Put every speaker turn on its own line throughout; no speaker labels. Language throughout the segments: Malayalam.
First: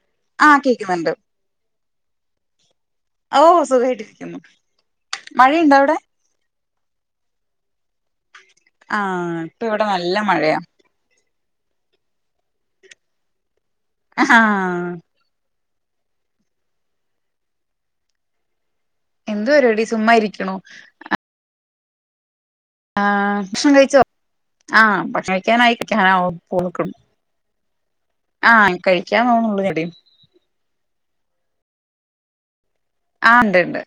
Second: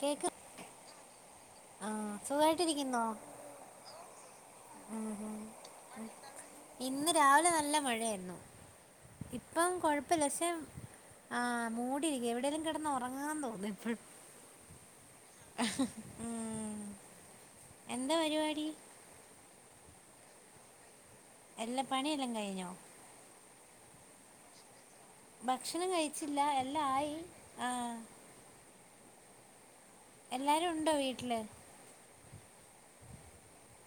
കേക്ക്
ആഹ് കേക്കുന്നുണ്ട്.
ആ സുഖ -
ഓഓ സുഗായിട്ടിരി - മഴയുണ്ടോ അവിടെ?
ഇന്ന് രാവിലെ നല്ല മഴയായിരുന്നു.
ആ പ്പൊ ഇവിടെ നല്ല മഴയാ.
ആഹ് മൂടി ഇരിക്കക്ക് എവിടെേലും കിടന്ന് ഉറങ്ങാന്ന് തോന്നുന്നു.
ആഹാ
ഉ ഹാ എന്താ പരിപാടി?
എന്ത് പരിപാടി ചുമ്മാ ഇരിക്ണോ?
എല്ലാ പണിയെല്ലാം കഴിഞോ?
ആ ഭഷണം കഴിച്ചോ? ആ
ഭക്ഷണം
ഭക്ഷണിക്കാനായിക്കാന
കഴിച്ചില്ല
പോ
എല്ലാം
ഴ്ക്ക
ആയി ആ
ആ കഴിക്കാൻ തന്നള്ളൂെി [unintelligible] യും
എല്ലാരും ഉണ്ടോ വീട്ടില്
ആ ഉണ്ട്ണ്ട്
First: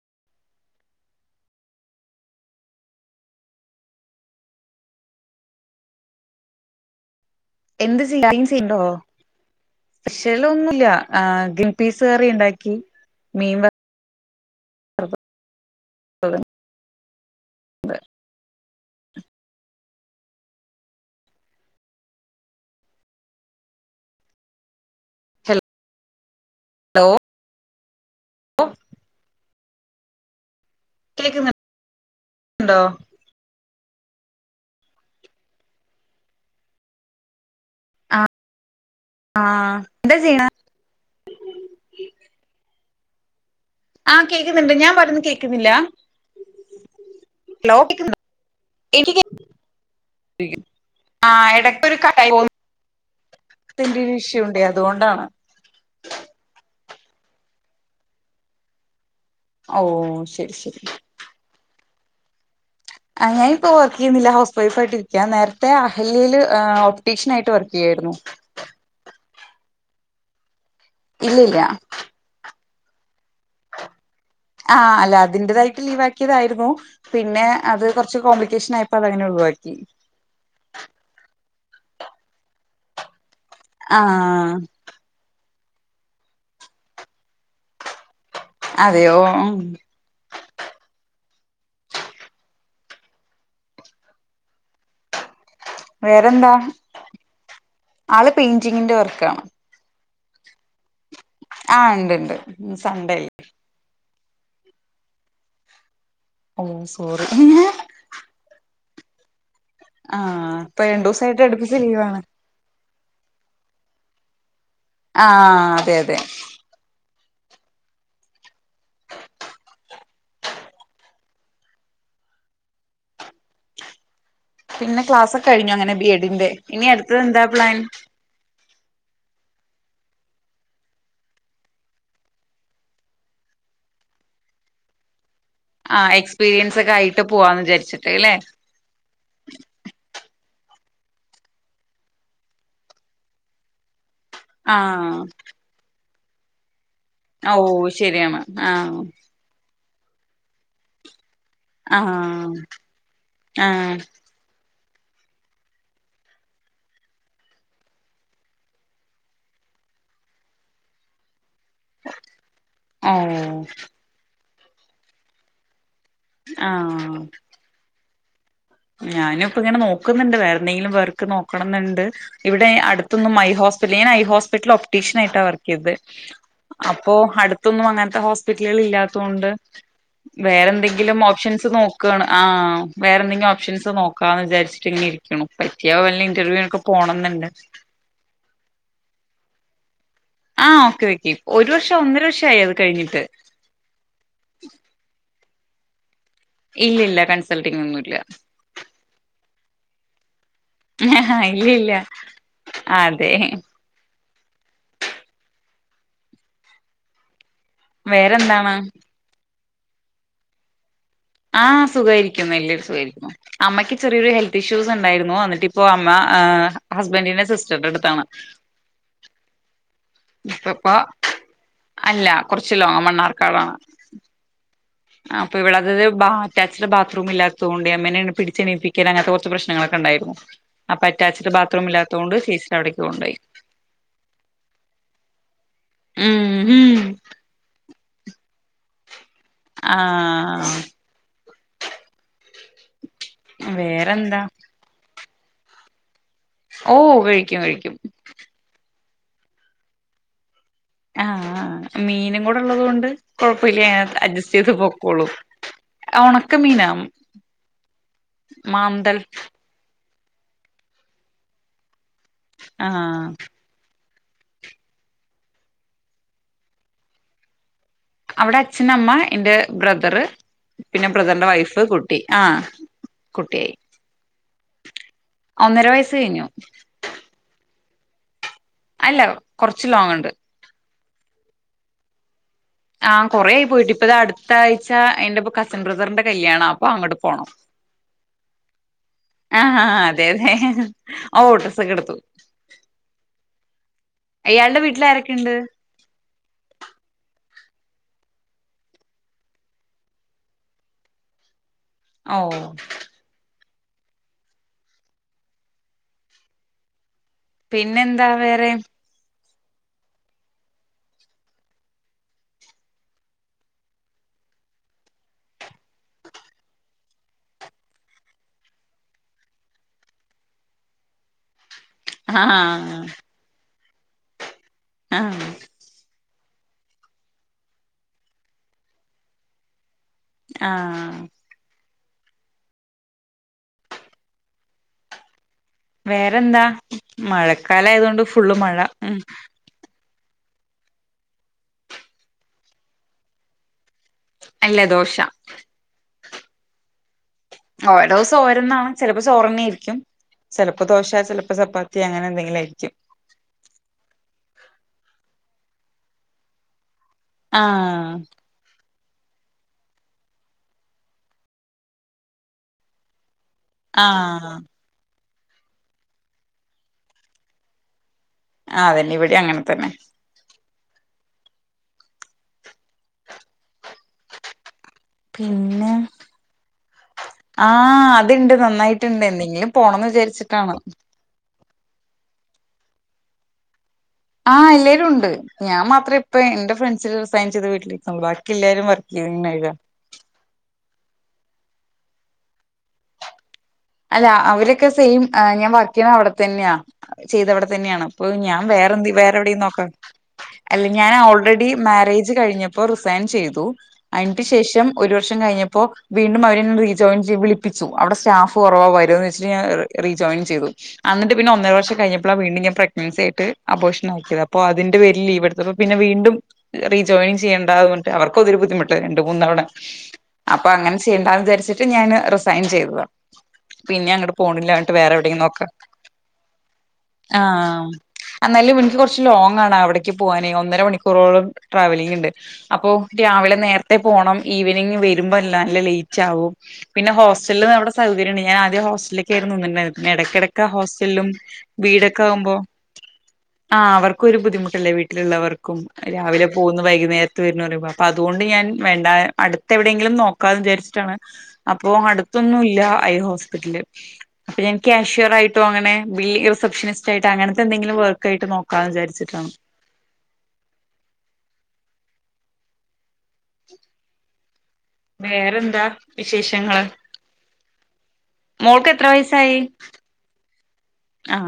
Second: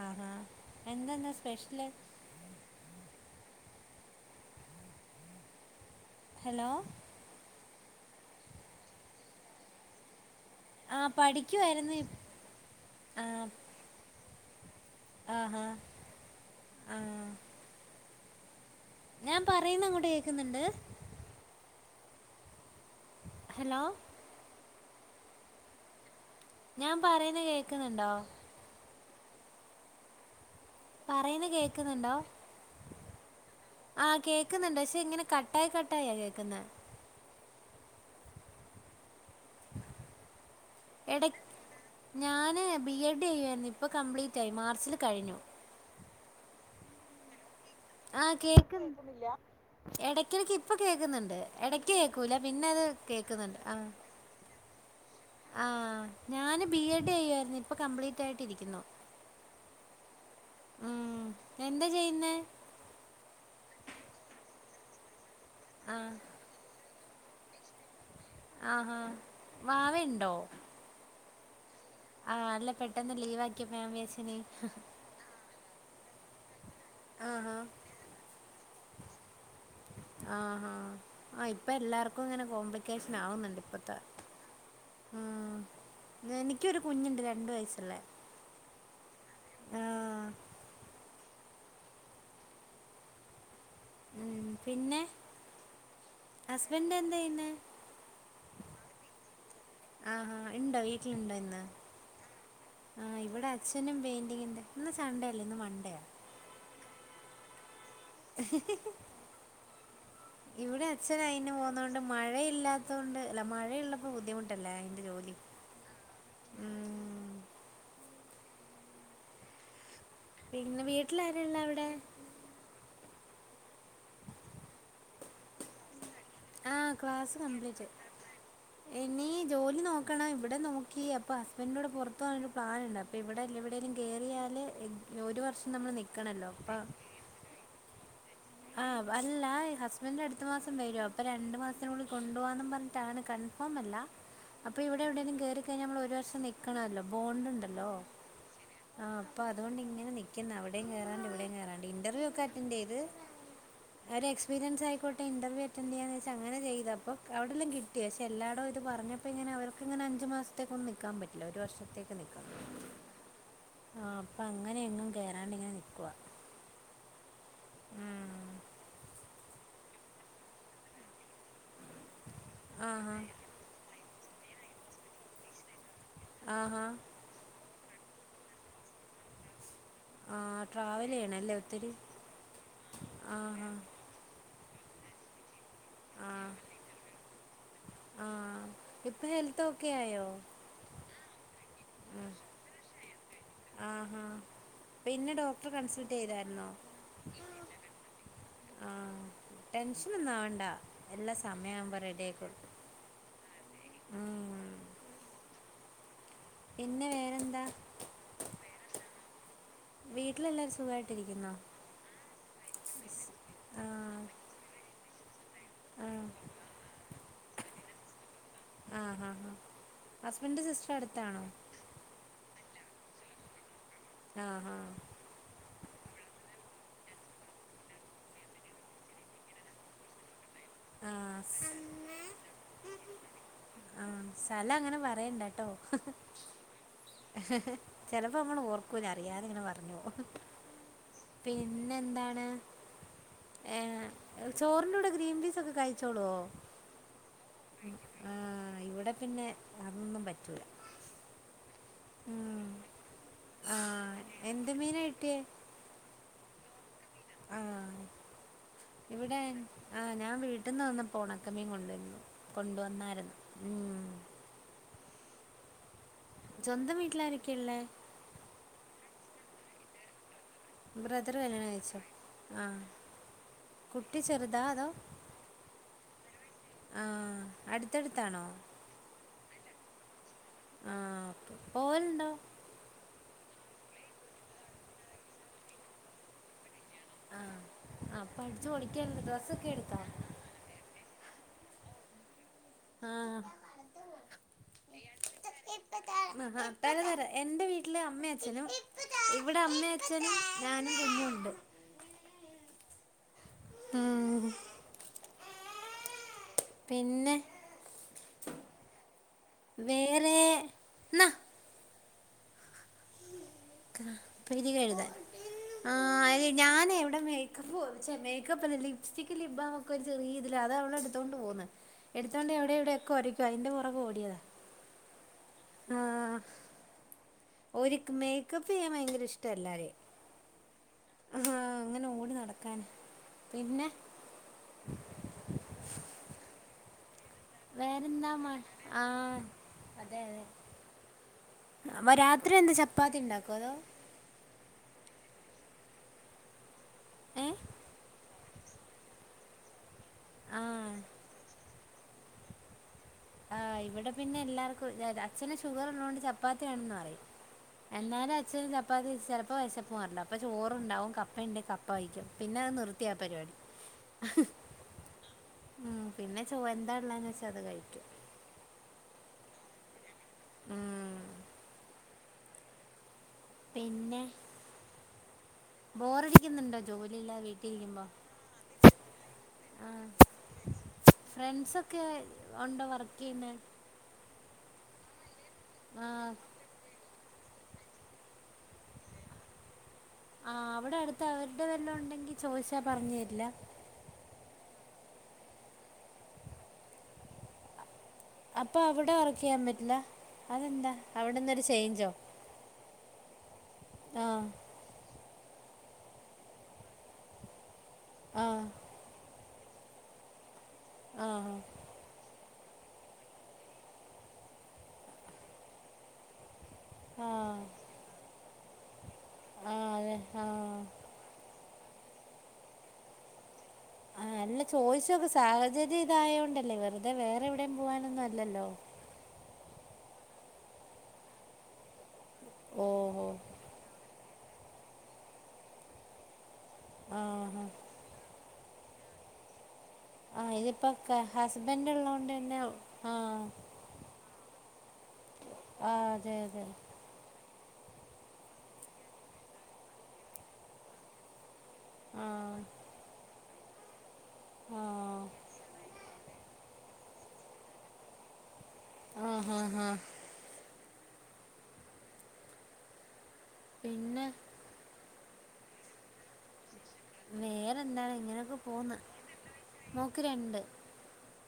ആഹാ എന്തെന്നാ സ്പെഷ്യല് ഹലോ -
എന്ത് ചെയ ചെയ്ണ്ടോ? ചിലൊന്നുമല്ല
ആ
ഗ്രിൻ
പഠിക്കുവായിരുന്നു
പീസ്
ഇപ്
കറി ഉണ്ടാക്കി മീൻ വർ
ആഹഹാ
അ [unintelligible]
ഞാൻ പറയുന്ന അങ്ങോട്ട് കേക്കുന്നുണ്ട്. ഹലോ
ഹലോ
ഞാൻ പറയുന്ന കേക്കുന്നുണ്ടോ? പറയുന്നു കേക്കുന്നുണ്ടോ? ആഹ് കേക്കുന്നുണ്ട് പക്ഷെ ഇങ്ങനെ കട്ടായി കട്ടായാ കേൾക്കുന്നേ?
ആഹ എന്താ ചെയ്യണെ?
എട ഞാന് ബി എഡ് ചെയ്യാന്
ആഹ കേൾക്കുന്നുണ്ട് ഞാൻ പറന്ന് കേൾക്കുന്നില്ല.
ആഹ് കേക്ക്
എനിക്ക്
നിട്ടുന്നില്ല ഇടക്കടക്ക്
കേക്കുന്നില്ലേ
ഇപ്പൊ കേൾക്കുന്നുണ്ട്
ആഹ്
ഇടക്ക്
ഇടക്കൊരു കട്ടായി പോ
കേക്കൂല പിന്നെ അത് കേക്കുന്നുണ്ട് ആഹ
ത്തിന്റെ ഒരു ഇഷ്യൂ ഉണ്ടേ അതുകൊണ്ടാണ്.
ആ ഞാന് ബി എഡ് ചെയ്യായിരുന്നു ഇപ്പൊ കംപ്ലീറ്റ് ആയിട്ടിരിക്കുന്നു.
ഓ ശരി ശരി
എന്താ ചെയ്യുന്നെ
ഞാനിപ്പോ വർക്ക് ചെയ്യുന്നില്ല ഹൗസ് വൈഫ് ആയിട്ട് ഇരിക്ക നേരത്തെ
ആ
അഹലലിൽ ടീഷന ആയിട്ട് വർക്ക് ചെയ്യായിരുന്നു.
ആഹാ വാവയുണ്ടോ?
ഇല്ല ഇല്ല
ആഹ അല്ല പെട്ടെന്ന് ലീവ് ആക്കിയപ്പോ ഞാൻ വിജാരിച്ച്
ആ അല്ല അതിന്റേതായിട്ട് ലീവ് ആക്കിയതായിരുന്നു പിന്നെ
ആഹാ
അത് കുറച്ച് കോംപ്ലിക്കേഷൻ ആയപ്പോ അത് അങ്ങനെ ഒഴിവായി
ആഹാ ആഹ് ഇപ്പൊ എല്ലാർക്കും ഇങ്ങനെ കോംപ്ലിക്കേഷൻ ആവുന്നുണ്ട് ഇപ്പോഴത്തെ
ആഹ
ഉം. എനിക്കൊരു കുഞ്ഞുണ്ട് രണ്ടു വയസ്സുള്ളേ - -
അതെയോ
ഉ പിന്നെ
വേറെന്താ
ഹസ്ബൻഡ് എന്താ ചെയ്യുന്നത്
ആള് പെയിന്റിങ്ങിന്റെ വർക്ക ആണ്.
ആഹാ ഉണ്ടോ വീട്ടിലുണ്ടോ ഇന്ന്
ആ ഉണ്ട് ഉണ്ട്
ആ
സൺഡേ അല്ലേ
ഇവിടെ അച്ഛനും പേ ഇന്ന് സൺഡേ അല്ലേ ഇന്ന് മൺണ്ടേയാ
ഓ സോറി മ്ഹാ - -
ഹി ഹേ ഹി ഹേ
ആ ഇപ്പൊ
ഇവിടെ
രണ്ടു
അച്ഛന അയി
ദിവസായിട്ട് അടുപ്പിച്ച്
പോകുന്നതൊണ്ട്
ലീവാണ്
മഴയില്ലാത്തൊണ്ട് അല്ല മഴയള്ളപ്പോ ബുദ്ധിമുട്ട ല്ലേ അതിന്റെ
ആ
ജോലി
അതെ അതെ
ഉ പിന്നെ വീട്ടിലാരെഉളള്ള അവിടെ?
പിന്നെ ക്ലാസ് ഒക്കെ കഴിഞ്ഞു അങ്ങനെ ബി എഡിന്റെ ഇനി അടുത്തത് എന്താ പ്ലാൻ?
ഇനിീ ജോലി നോക്കണം ഇവിടെ നോക്കി അപ്പൊ ഹസ്ബന്റിന്റെടെ പെറത്തു പോവനൊരു പ്ലൻ ഉണ്ട് അപ്പൊ ഇവിടെല്ല എവിടേലും കേറിയാൽ
ആ എക്സ്പീരിയൻസ് ഒക്കെ ആയിട്ട് പോവാന്ന് വിചാരിച്ചിട്ട് അല്ലെ.
ആഹ അല്ല അസ്പെൻഡ്‌ അടുത്ത മാസം വരും. അപ്പോൾ രണ്ടുമാസത്തിനുള്ളിൽ കൊണ്ടുപോവാന്നു പറഞ്ഞിട്ടാണ്. കൺഫോമല്ല. അപ്പൊ ഇവിടെ
ആഹ്
എവിടെഎങ്കിലും കേറിക്കഴഞ്ഞാ നമ്മൾ ഒരു വർഷം നിൽക്കണല്ലോ. ബോണ്ട്
ഓ
ണ്ടല്ലോ
ശരിയാണ് ആഹ്
ആ അപ്പൊ അതുകൊണ്ട് ഇങ്ങനെ നിൽക്കുന്ന്. അവിടെയും കേറാൻഡ് ഇവിടെയും കേറാൻഡ്. ഇന്റർവ്യൂ ഒക്കെ
ആഹ്
അറ്റൻഡ് ചെയ്തു.
ആഹ്
ആയിക്കോട്ടെ ഇന്റർവ്യൂ അറ്റൻഡ് ചെയ്യാന്നു വെച്ചാൽ അങ്ങനെ ചെയ്തപ്പോ അവിടെയെല്ലാം കിട്ടി. പക്ഷേ എല്ലായിടവും ഇതു പറഞ്ഞപ്പോൾ ഇങ്ങനെ അവര്. അവർക് ഇങ്ങന അഞ്ച് മാസത്തേക്കൊന്നും നിൽക്കാൻ. ല്ല ഒരു വർഷത്തേക്ക് നൽക്കണം.
ഓ
ആ അപ്പം അങ്ങനെ എങ്ങും കേറാണ്ടിങ്ങനെ നിൽക്കു വാ.
ആഹ് ഞാന ഇപ്പ ഇങ്ങനെ നോക്കുന്നുണ്ട്. വേറെന്തെങ്കിലും വർക്ക് നോക്കണംന്ന്‌. ഇവിടെ
ആഹാ
അടുത്തൊന്നും ഐ ഹോസ്പിറ്റൽ. ഞാൻ ഐ ഹോസ്പിറ്റലിൽ ഒപ്റ്റീഷ്യൻ ആയിട്ടാ വർക്ക് ചെയ്തത്.
ആഹാ
അപ്പോ അടുത്തൊന്നും അങ്ങനത്തെ ഹോസ്പിറ്റലുകൾ ഇല്ലാത്തൊണ്ട്.
ആഹ്
വേറെ
ട്രാവൽ
എന്തെങ്കിലും
ചെയ്യണല്ലേ
ഓപ്ഷൻസ്
ഒത്തിരി
നോക്കാണ് ആ വേറെന്തെങ്കിലും.
ആഹാ
ഓപ്ഷൻസ് നോക്കാന്ന് വിചാരിച്ചിട്ട് ഇങ്ങന ഇരിക്ക്ണു ‌. പറ്റിയ വല്ല
ആഹ്
ഇന്റർവ്യൂ ഒക്കെ പോണംന്നുണ്ട്.
ഇപ്പൊ ഹെൽത്ത് ഒക്കെ ആയോ.
ആ ഓക്കെ ഓക്കെ ഒരു വർഷം ഒന്നര വർഷ ആയി അത് കഴിഞ്ഞിട്ട്.
ആഹാ പിന്നെ ഡോക്ടർ കൺസ്.
ഇല്ല ഇല്ല കൺസൾട്ടിങ് ഒന്നുല്ല.
ടെൻഷൻ ഒന്നും എല്ലാ
ഇല്ല
സമയം
ഇല്ല
ആവുമ്പോ റെഡിആയിക്കോളും.
അതെ
പിന്നെ വേറെ എന്താ
വേറെന്താണ്
വീട്ടില എല്ലാരും സുഗായി.
ആ സുഖായിരിക്കുന്നു. എല്ലേരി സുഖായിരിക്കുന്നു. അമ്മയ്ക്ക്
ആഹ്
ചെറിയൊരു ഹെൽത്ത് ഇഷ്യൂസ് ഉണ്ടായിരുന്നു ഇപ്പോ അമ്മാ
ആഹ്
ആ ഹസ്ബന്റിന്റെ സിസ്റ്ററിന്റെ അടുത്താണ്.
ആ ആ ഹസ്ബൻഡ് സിസ്റ്റർ അടുത്താണോ?
കുറച്ചിലോ മണ്ണാർക്കാടാണ്.
ആ ആ
ആ അപ്പോ ഇവിടത്തെത് അറ്റാച്ഡ് ബാത്റൂമിൽ ഇല്ലാത്തതുകൊണ്ട് എങ്ങനെണ് പിടിചനീൽപ്പിക്കല് അങ്ങനത്തെ ഒക്കെ പ്രശ്നങ്ങലൊക്കെയിണ്ട്. അപ്പൊ
ആഹ്
അറ്റാച്ച്ഡ് ബാത്റൂം
ആഹ്
ഇല്ലാത്തൊണ്ട് ചേച്ചിടേ അവിടേക്ക് കൊണ്ടുപോയി.
ആ, സ്ഥലം അങ്ങനെ പറയണ്ടട്ടോ?
ഉം ഉം
ചെലപ്പോ നമ്മള് ഓർകൂല.
ആ ആ
പിന്നെ എന്താണ് ഏ
വേറെന്താ
ചോറിന്റെ കൂടെയൊക്കെ. കഴിച്ചോളോ
ഓ കഴിക്കും കഴിക്കും.
ഇവിടെ പിന്നെ അതൊന്നും പറ്റൂല.
ആ. ആ മീനും കൂടെ
ഉം.
ഉള്ളത് കൊണ്ട്
ആ
കൊഴപ്പില്ല. അഡ്ജസ്റ്റ്
എന്ത്
ചെയ്ത്
മീനാ
പൊക്കോളും.
കിട്ടിയേ
ഉണക്കമീനോ
ആ.
മാന്തൽ
ഇവിടെ ആ ഞാൻ വീട്ടിന്നു വന്നപ്പോ പൊണക്കമ്മീൻ കൊണ്ടുവരുന്നു.
ആഹ്
കൊണ്ടുവന്നായിരുന്നു ഉം. സ്വന്തം വീട്ടിലാരെക്കെഇല്ലേ
അവിടെ അച്ഛനമ്മ എന്റെ ബ്രദർ.
ബ്രദർ കല്യാണം കഴിചോയി. ആ
കുട്ടിയായി
കുട്ടി ചെറുതാ അതോ?
ഒന്നര വയസ് കഴിഞ്ഞു.
ത്തെടുത്താനോ
ഇല്ല കുറച്ച് ലോങ് ഉണ്ട്
ആഹ് ഓക്കെ പോവലുണ്ടോ
ആ കൊറെ ആയി പോയിട്ട് ഇപ്പ ഇത് അടുത്ത ആഴ്ച എന്റെ ഇപ്പ കസിൻ ബ്രദറിന്റെ കല്യാണാ അങ്ങോട്ട്
ആഹ്
പോണം
ആഹ് അപ്പൊ അടിച്ചു പൊളിക്കല്ലേ
ആ
ഡ്രസ്സൊക്കെ എടുത്തോ
അതെ അതെ ഓ ഡ്രസ് ഒക്കെ എടുത്തു അയാളുടെ വീട്ടിൽ ആരൊക്കെയുണ്ട്
ആ തരാംതരം എന്റെ വീട്ട വീട്ടില് അമ്മയും അച്ഛനും ഇവിടെ അമ്മ അഛനും ഞാനും കുഞ്ഞും ഉണ്ട്
ഓ
ആ പിന്നെ
പിന്നെന്താ വേറെ
വേറെ ഇന്നാ പിരിക എഴുതാൻ ആ അ ഞാന എവിടെ മേക്കപ്പ് പോച്ചേ മേക്കപ്പ്ന്ന ലിപ്സ്റ്റിക്ക് ലിബ് ബാം ഒക്കെ ചെറിയ രിതി അത അവളെ എടുത്തുകോണ്ട് പോന്ന് എടുത്തോണ്ട് എവിടെ എവിടെ
ആഹ്
യെങ്കിലും ഒക്കെ ഒരയ്ക്കും അതിന്റെ പുറക് ഓടിയതാ
ആ
ആ ഒരിക്ക് മേക്കപ്പ് ചെയ്യാൻ ഭയങ്കര ഇഷ്ട എല്ലാരേ
ആ
ആ അങ്ങനെടി നടക്കാന് പിന്നെ [inaudible] [inaudible]
വേറെന്താ മഴക്കാല ആയതൊണ്ട്
വേറെന്താ മ
ഫുള്ള് മഴ ഉ
ആഹ് അതെ അതെ അപ്പ രാത്രി എന്താ ചപ്പാത്തി ഉണ്ടാക്കോ അതോ
അല്ലേ ദോശ
ഏഹ്
ആ [inaudible] ചോരന്നാണ് ചിലപ്പോ ചോറണ ആയിരിക്കും ചിലപ്പോ
ആഹ്
ദോശ ചിലപ്പോ ചപ്പാത്തി അങ്ങനെ എന്തെങ്കിലും ആയിരിക്കും
ആ ഇവിടെ പിന്നെ എല്ലാർക്കും അച്ഛന ഷുഗർ ഉള്ളതുകൊണ്ട് ചപ്പാത്തി വേണംന്ന് അ പറയും
ആഹ്
എന്നാലും അച്ഛന് ചപ്പാ അപ്പൾ അത് ചിലപ്പോൾ വെശപ്പും അറില്ല അപ്പോൾ ചോറുണ്ടാവും കപ്പയ ഉണ്ട കപ്പ കഴിക്കും പിന്നെ അത് നിർത്തിയ പരിപാടി
ആ
ഉം പിന്നെ ചോ എന്താള്ളന്ന് വെച്ചാ അത് കഴിക്കും
ആതന്നെ ഇവിടെ അങ്ങനെ തന്നെ
ഉം പിന്നെ
പിന്നെ
ബോറടിക്കുന്നുണ്ടോ ജോലിയില്ലാതെ
ആ
വീട്ടിലിരിക്കുമ്പോ
അത്ണ്ട് നന്നായിട്ടുണ്ട് എന്തെങ്കിലും പോ പോണം എന്ന് വിചാരിച്ചിട്ടാണ്
ഫ്രണ്ട്സ ഒക്കെ ഉണ്ടോ വർക്ക് ചെയ്യുന്ന
ആ എല്ലാവരും ഉണ്ട് ഞാൻ മാത്രം
ആഹ്
ഇപ്പ എന്റെ ഫ്രണ്ട്സി റി സയ്ൻ ചെയ്ത് വീട്ടിലിരിക്കു ബാക്കി എല്ലാരും വർക്ക് ചെയഴ
ആ അവിടെ അടുത്ത് അവരുടെ വല്ലാം ഉണ്ടെങ്കി ചോദിച്ചാ പറഞ്ഞ തരില്ല
അല്ല അവരൊക്കെ സെയിം ഞാൻ വർക്കേ ചെയ്ത് അവിടെ തന്നെയാ ചെയ്തവിടെ തന്നെയാണ് അപ്പൊ ഞാൻ
അപ്പൊ
വേറെന്ത
അവിടെ
വേറെ
വർക്ക്
എവിടെും
ചെയ്യാൻ
നോക്ക
പറ്റില്ല
അല്ല
അതെന്താ
ഞാൻ
അവിടുന്നൊരു
ഓൾറെഡി
ചേഞ്ചോ
മാരേജ് കഴിഞ്ഞപ്പോ റിസയൻ ചെയ്തഅ
ആഹ്
ശേഷം വർം കഴഞ്ഞപ്പോ വീണ്ടും അവോയി അവിടെ സ്റ്റാഫ്
ആഹ്
ഒന്നരവർഷം കഴിഞ്ഞപ്പോൾ റീ ജോയിൻ ചെയ്തു എന്നിട്ട് പിന്നെ
ആഹ്
ഒന്നര വർം കഴിഞ്ഞ അ വീണ്ടുംഞാൻ പ്രഗ്നൻസി ആായിട്ട് അബോഷ ആിയത് അപ്പോ അതിന്റെ പേര് ലീവെടുത്ത അപ്പ പിന്നെ വീണ്ടും
ആഹ്
റീജോയും
ആഹ്
ചെയ്യേണ്ട അവർക്ക് അതൊരു ബുദ്ധിമുട്ട് രണ്ടുമൂന്നു തവണ
അതെ
അപ്പോ
ആഹ്
അങ്ങനെ ചെയ്യേണ്ട എന്ന് വിചാരിചിട്ട് ഞാൻ റിസൈൻ ചെയ്തു
അല്ല ചോദിച്ചു നോക്ക് സാഹചര്യം ഇതായതുകൊണ്ടല്ലേ വെറുതെ വേറെ എവിടെയും
ആഹ്
പോകാൻ ഒന്നും അല്ലല്ലോ
എന്നാലും എനിക്ക് കുറച്ച് ലോങ്ങ് ആണ് അവിടെ എനിക്ക് പോവാൻ ഒന്നരമണിക്കു റോളംട്രാവൽ ഉണ്ട്
ഓഹോ
അതുകൊണ്ട് നേരത്തെ പോണം ഈവനിംഗ് വരുമ്പോൾ നല്ല ലൈറ്റ് ആവും പിന്നെ
ആഹ്
ഹോസ്റ്റലിൽ അവിടെ ഞാനാദ്യം ഹോസ്റ്റലിലേക്ക് ആയിരുന്നു നിന്നിരുന്നത്
ആഹ്
ഇടയ്ക്കിടക്ക്
ഇതിപ്പോ ക
ഹോസ്റ്റലും
ഹസ്ബൻഡ്
വീടൊക്കെ
ഉള്ളോണ്ട്
ആകുമ്പോ
തന്നെ ആഹ്
ആ അവർക്ക് ഒരു ബുദ്ധിമുട്ടല്ലേ വീട്ടിലുള്ളവർക്കും
ആഹ് അതെ
രാവിലെ
അതെ
പോകുന്ന വൈകുന്നേരം വരുന്നപ അപ്പൊ അതുകൊണ്ട് ഞാൻ വേണ്ട അടുത്ത് എവിടെയെങ്കിലും നോക്കാന്ന് വിചാരിച്ചിട്ടാണ് അപ്പോ
ആഹ്
അടുത്തൊന്നും ഇല്ല ഹോസ്പിറ്റല് അപ്പൊ ഞാൻ
ആഹ്
ക്യാഷ്യർ ആയിട്ടോ അങ്ങനെ റിസപ്ഷനിസ്റ്റയിട്ട് അങ്ങനത്തെ എന്തെങ്കിലും വർക്ക ആായിട്ട് നോക്കാന്ന് വിചാരിച്ചിട്ടാണ്
ആഹ് ആഹ് ആഹ് പിന്നെ
വേറെന്താ വിശേഷങ്ങള്
വേറെ ന്താണ് ഇങ്ങനെയൊക്കെ
മോൾക്ക്
പോന്ന്
എത്ര വയസായി
നോക്കിണ്ട്
ആ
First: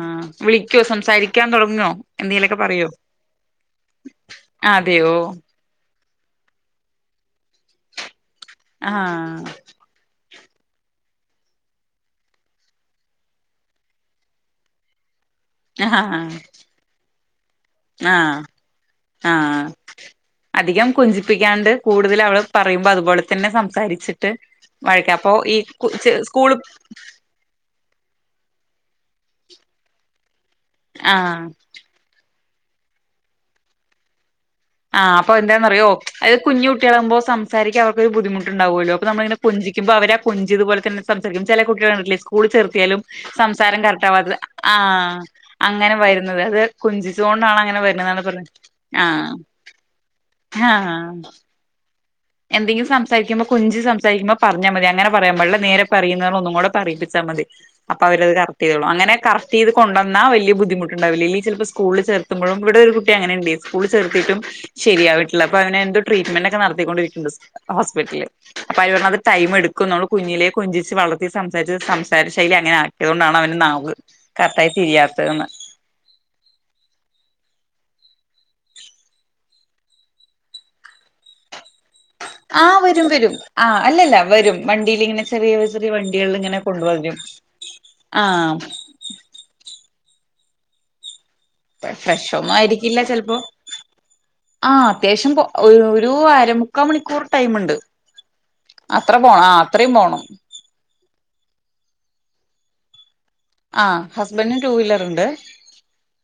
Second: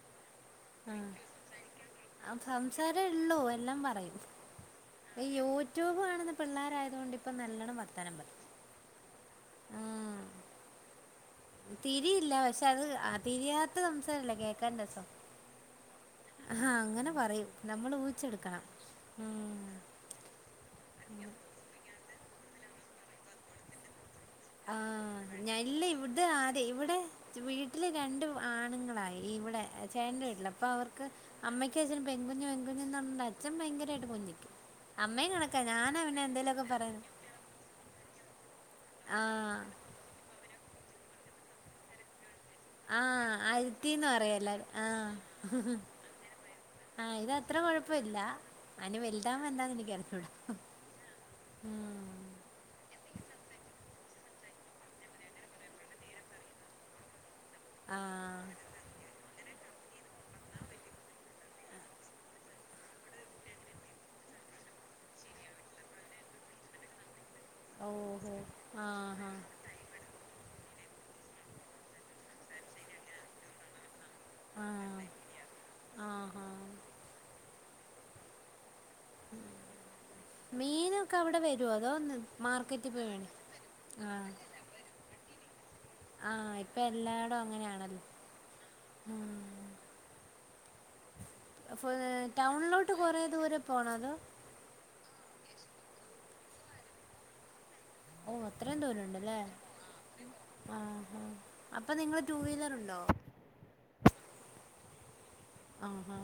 വിളിക്കോ സംസാരിക്കാൻ തുടങ്ങുവോ എന്തെങ്കലൊക്കെ പറയോ
സംസാരേ ഉള്ളൂ എല്ലാം പറയും
അതെയോ
ഈ യൂട്യൂബ് കാണുന്ന പിള്ളാരായത കൊണ്ട് ഇപ്പ നല്ലണ്ണം വർത്താനം പറയും
ആ
ആഹ് തിരിയില്ല പക്ഷെ അത് തിരിയാത്ത സംസാരംല്ല കേൾക്കാന് രസം
ആ
ആ അങ്ങനെ പറയൂ നമ്മൾ ഊിച്ചെടുക്കണം
ആഹ അധികം കൊഞ്ചിപ്പികാണ്ട് കൂടു കൂടുതൽ അവള് പറയുമ്പോ അതുപോലെ തന്നെ സംസാരിചിട്ട്
നഞല്ല ഇത് ഇവിടെ ആദ്യ ഇവിടെ വീട്ടില് രണ്ട് ആണുങ്ങ ഇവിടെ ചേട്ടന്റെ വീട്ടിൽ അപ്പൊ അവർക്ക്
ആഹ്
അമ്മക്കും അച്ഛനും പെൺകുഞ് അന്നണ്ട് അച്ഛൻ ഭയങ്കരമായിട്ട് കൊഞ്ചിക്കും
ആഹ്
അമ്മയും
അപ്പൊ
കണക്കാ
എന്താന്നറിയോ
ഞാനാ പിന്നെ
അത്
എന്തേലുമൊക്കെ
കുഞ്ഞു
പറയുന്നെ
കുട്ടികളാമ്പോ സംസാരിക്കാ അവർക്കൊരു ബുദ്ധിമുട്ട് ണ്ടാവുമല്ലോ അ നമ്മളങ്ങനെ
ആഹ്
കൊഞ്ചിക്കുമ്പോ അവരാ കൊഞ്ചിയതുപോലെ സംസാരിക്കും ചെല കുട്ട്യാളെ കണ്ടില്ലേ സ്കൂളിൽ ചേർത്തിയാലും
ആഹ്
സംസാരം
അരുത്തിന്ന്
കറക്റ്റ് ആവാത്തത്
പറയും എല്ലാരും
ആ
ആഹ്
അങ്ങനെ വരുന്നത് അത്
ആഹ്
കൊഞ്ചിച്ചു നോ
ഇത് അത്ര
കൊണ്ടാണ് അങ്ങനെ വരുന്ന പറഞ്ഞ ആ
എാ എനക്ക് ഇറക്കവിട മ്മ്
എന്തെങ്കിലും സംസാരിക്കുമ്പോൾ കൊഞ്ചി സംസാരിക്കുമ്പോ പറഞ്ഞാൽ മതി അങ്ങനെ പറയാൻപാടില്ല നേരെ പറയി ന്ന് പറഞ്ഞു ഒന്ന് കൂടെ പറയിപ്പിച്ചാൽ മതി അപ്പൊ അവരത്
ആഹ്
കറക്റ്റ് ചെയതോളും അങ്ങനെ കറക് കറക്റ്റ് ചെയ്ത് കൊണ്ടന്ന വല്യ ബുദ്ധിമുട്ട് ഉണ്ടാവില്ല ഇല്ലങ്കി ചെലപ്പോ സ്കൂളിൽ ചേർത്തുമ്പോഴും ഇവിടെ ഒരു കുട്ടി അങ്ങനെ ഇണ്ടേ സ്കൂളിൽ ചേർത്തിട്ടും ശരിയായിട്ടില്ല ഇപ്പൊ അവന് എന്തോ ട്രീറ്റ് മെന്റൊക്കെ ഒക്കെ നടത്തിക്കൊണ്ടിരിക്ക [unintelligible] ഹോസ്പിറ്റലില്.
ഓഹോ
അപ്പൊ അവര് പറഞ്ഞത്
ആഹാ
ടൈം എടുക്കും ന്നൊള്ളു കുഞ്ഞിലെ [inaudible] കൊഞ്ചിച്ച് വളർത്തി, സംസാരിച്ച്, സംസാര ശൈലി അങ്ങനെ ആക്കിയതോണ്ടാണ് അവന് നാവ് [inaudible] കറക്റ്റായി
ആഹ്
തിരിയാത്തെന്ന്?
ആഹാ മീനൊക്കെ അവിടെ വ [inaudible]
ആഹ വരും, വരും. ആ അല്ലല്ല
ആഹ്
വരും. വണ്ടീലിങ്ങനെ ചെറിയ [inaudible] വണ്ടികളിൽ
ആഹ്
ഇങ്ങനെ
ഇപ്പൊ
കൊണ്ടപരും
എല്ലായിടവും അങ്ങനെയാണല്ലോ
ആ
ഉം ഫു
ഫ്രഷൊന്നും
ടൗണിലോട്ട്
ആയിരിക്കില്ല
കുറേ
ചിലപ്പോ
ദൂരെ പോണോ അതോ
ആ അത്യാവശ്യം ഒരു അരമുക്കാ മണിക്കൂർ ടൈമ്ണ്ട്
ഓ അത്രയും ദൂരംുണ്ടല്ലേ
പോണം
ആ അപ്പൊ നിങ്ങള് ടു വീലർഉണ് ന
ആ ഹസ്ബന്ഡന് ടു വീലർ ഉണ്ട്
ആഹാ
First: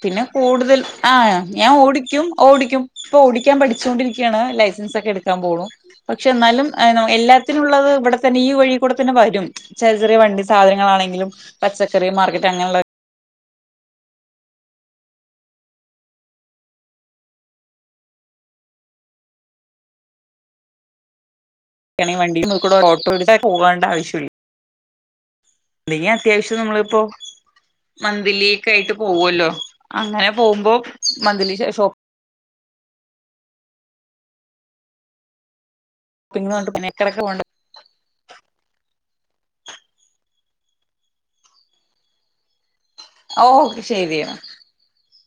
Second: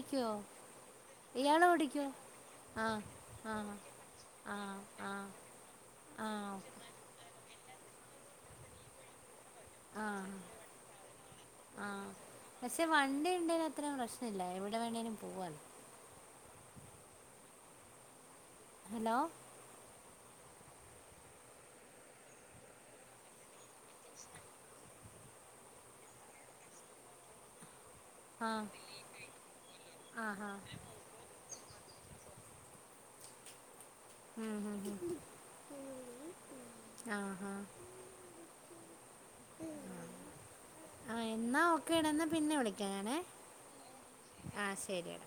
പിന്നെ കൂടുതൽ ആ
ഇയാള്
ഞാൻ
ഓടിക്കുവോ
ഓടിക്കും ഓടിക്കും
ആഹ്
ഇപ്പൊ ഓടിക്കാൻ
ആഹ്
പഠിച്ചുൊണ്ടിരിക്കയാണ്
ആഹ്
ലൈസൻസ് ഒക്കെ
ആഹ്
എടുക്കാൻ പോണൂ പക്ഷെ
ആഹ് ഓക്കെ
എന്നാലുംഇയ്നോ എല്ലാ ത്തിനുള്ളത് ഇവിടെ തന്നെ ഈ വഴി കൂടതന്നെ വരും ചെറിയ ചെറിയ
ആഹ്
വണ്ടി സാധനങ്ങളാണെങ്കിലും പച്ചക്കറി
ആഹ്
മാർക്കറ്റ് അങ്ങനെയുള്ള
പക്ഷെ വണ്ടി അത്രയും പ്രശ്നില്ല എവിടെ വേണേലും പോവാ ഹലോ
ക്കാണെങ്കി വണ്ടിന്ക്ക്ണ ഓട്ടോ എടു പോകണ്ട ആവശ്യമില്ല എന്തെങ്കി അത്യാവശ്യം നമ്മളിപ്പോ
ആഹ്
മന്ത്ലിക്കായിട്ട് പോവല്ലോ അങ്ങനെ
ആഹാ
പോകുമ്പോ മന്ത്ലി ശേഷം [unintelligible]
ഹും ഹാ
പി പിന്നെക്കടൊക്കെ പോണ്ടെ
ആഹ എന്നാ ഓക്കെഡാ ന്ന പിന്നെ വിളി
ഓകെ ശെരി
ശരിയെടാ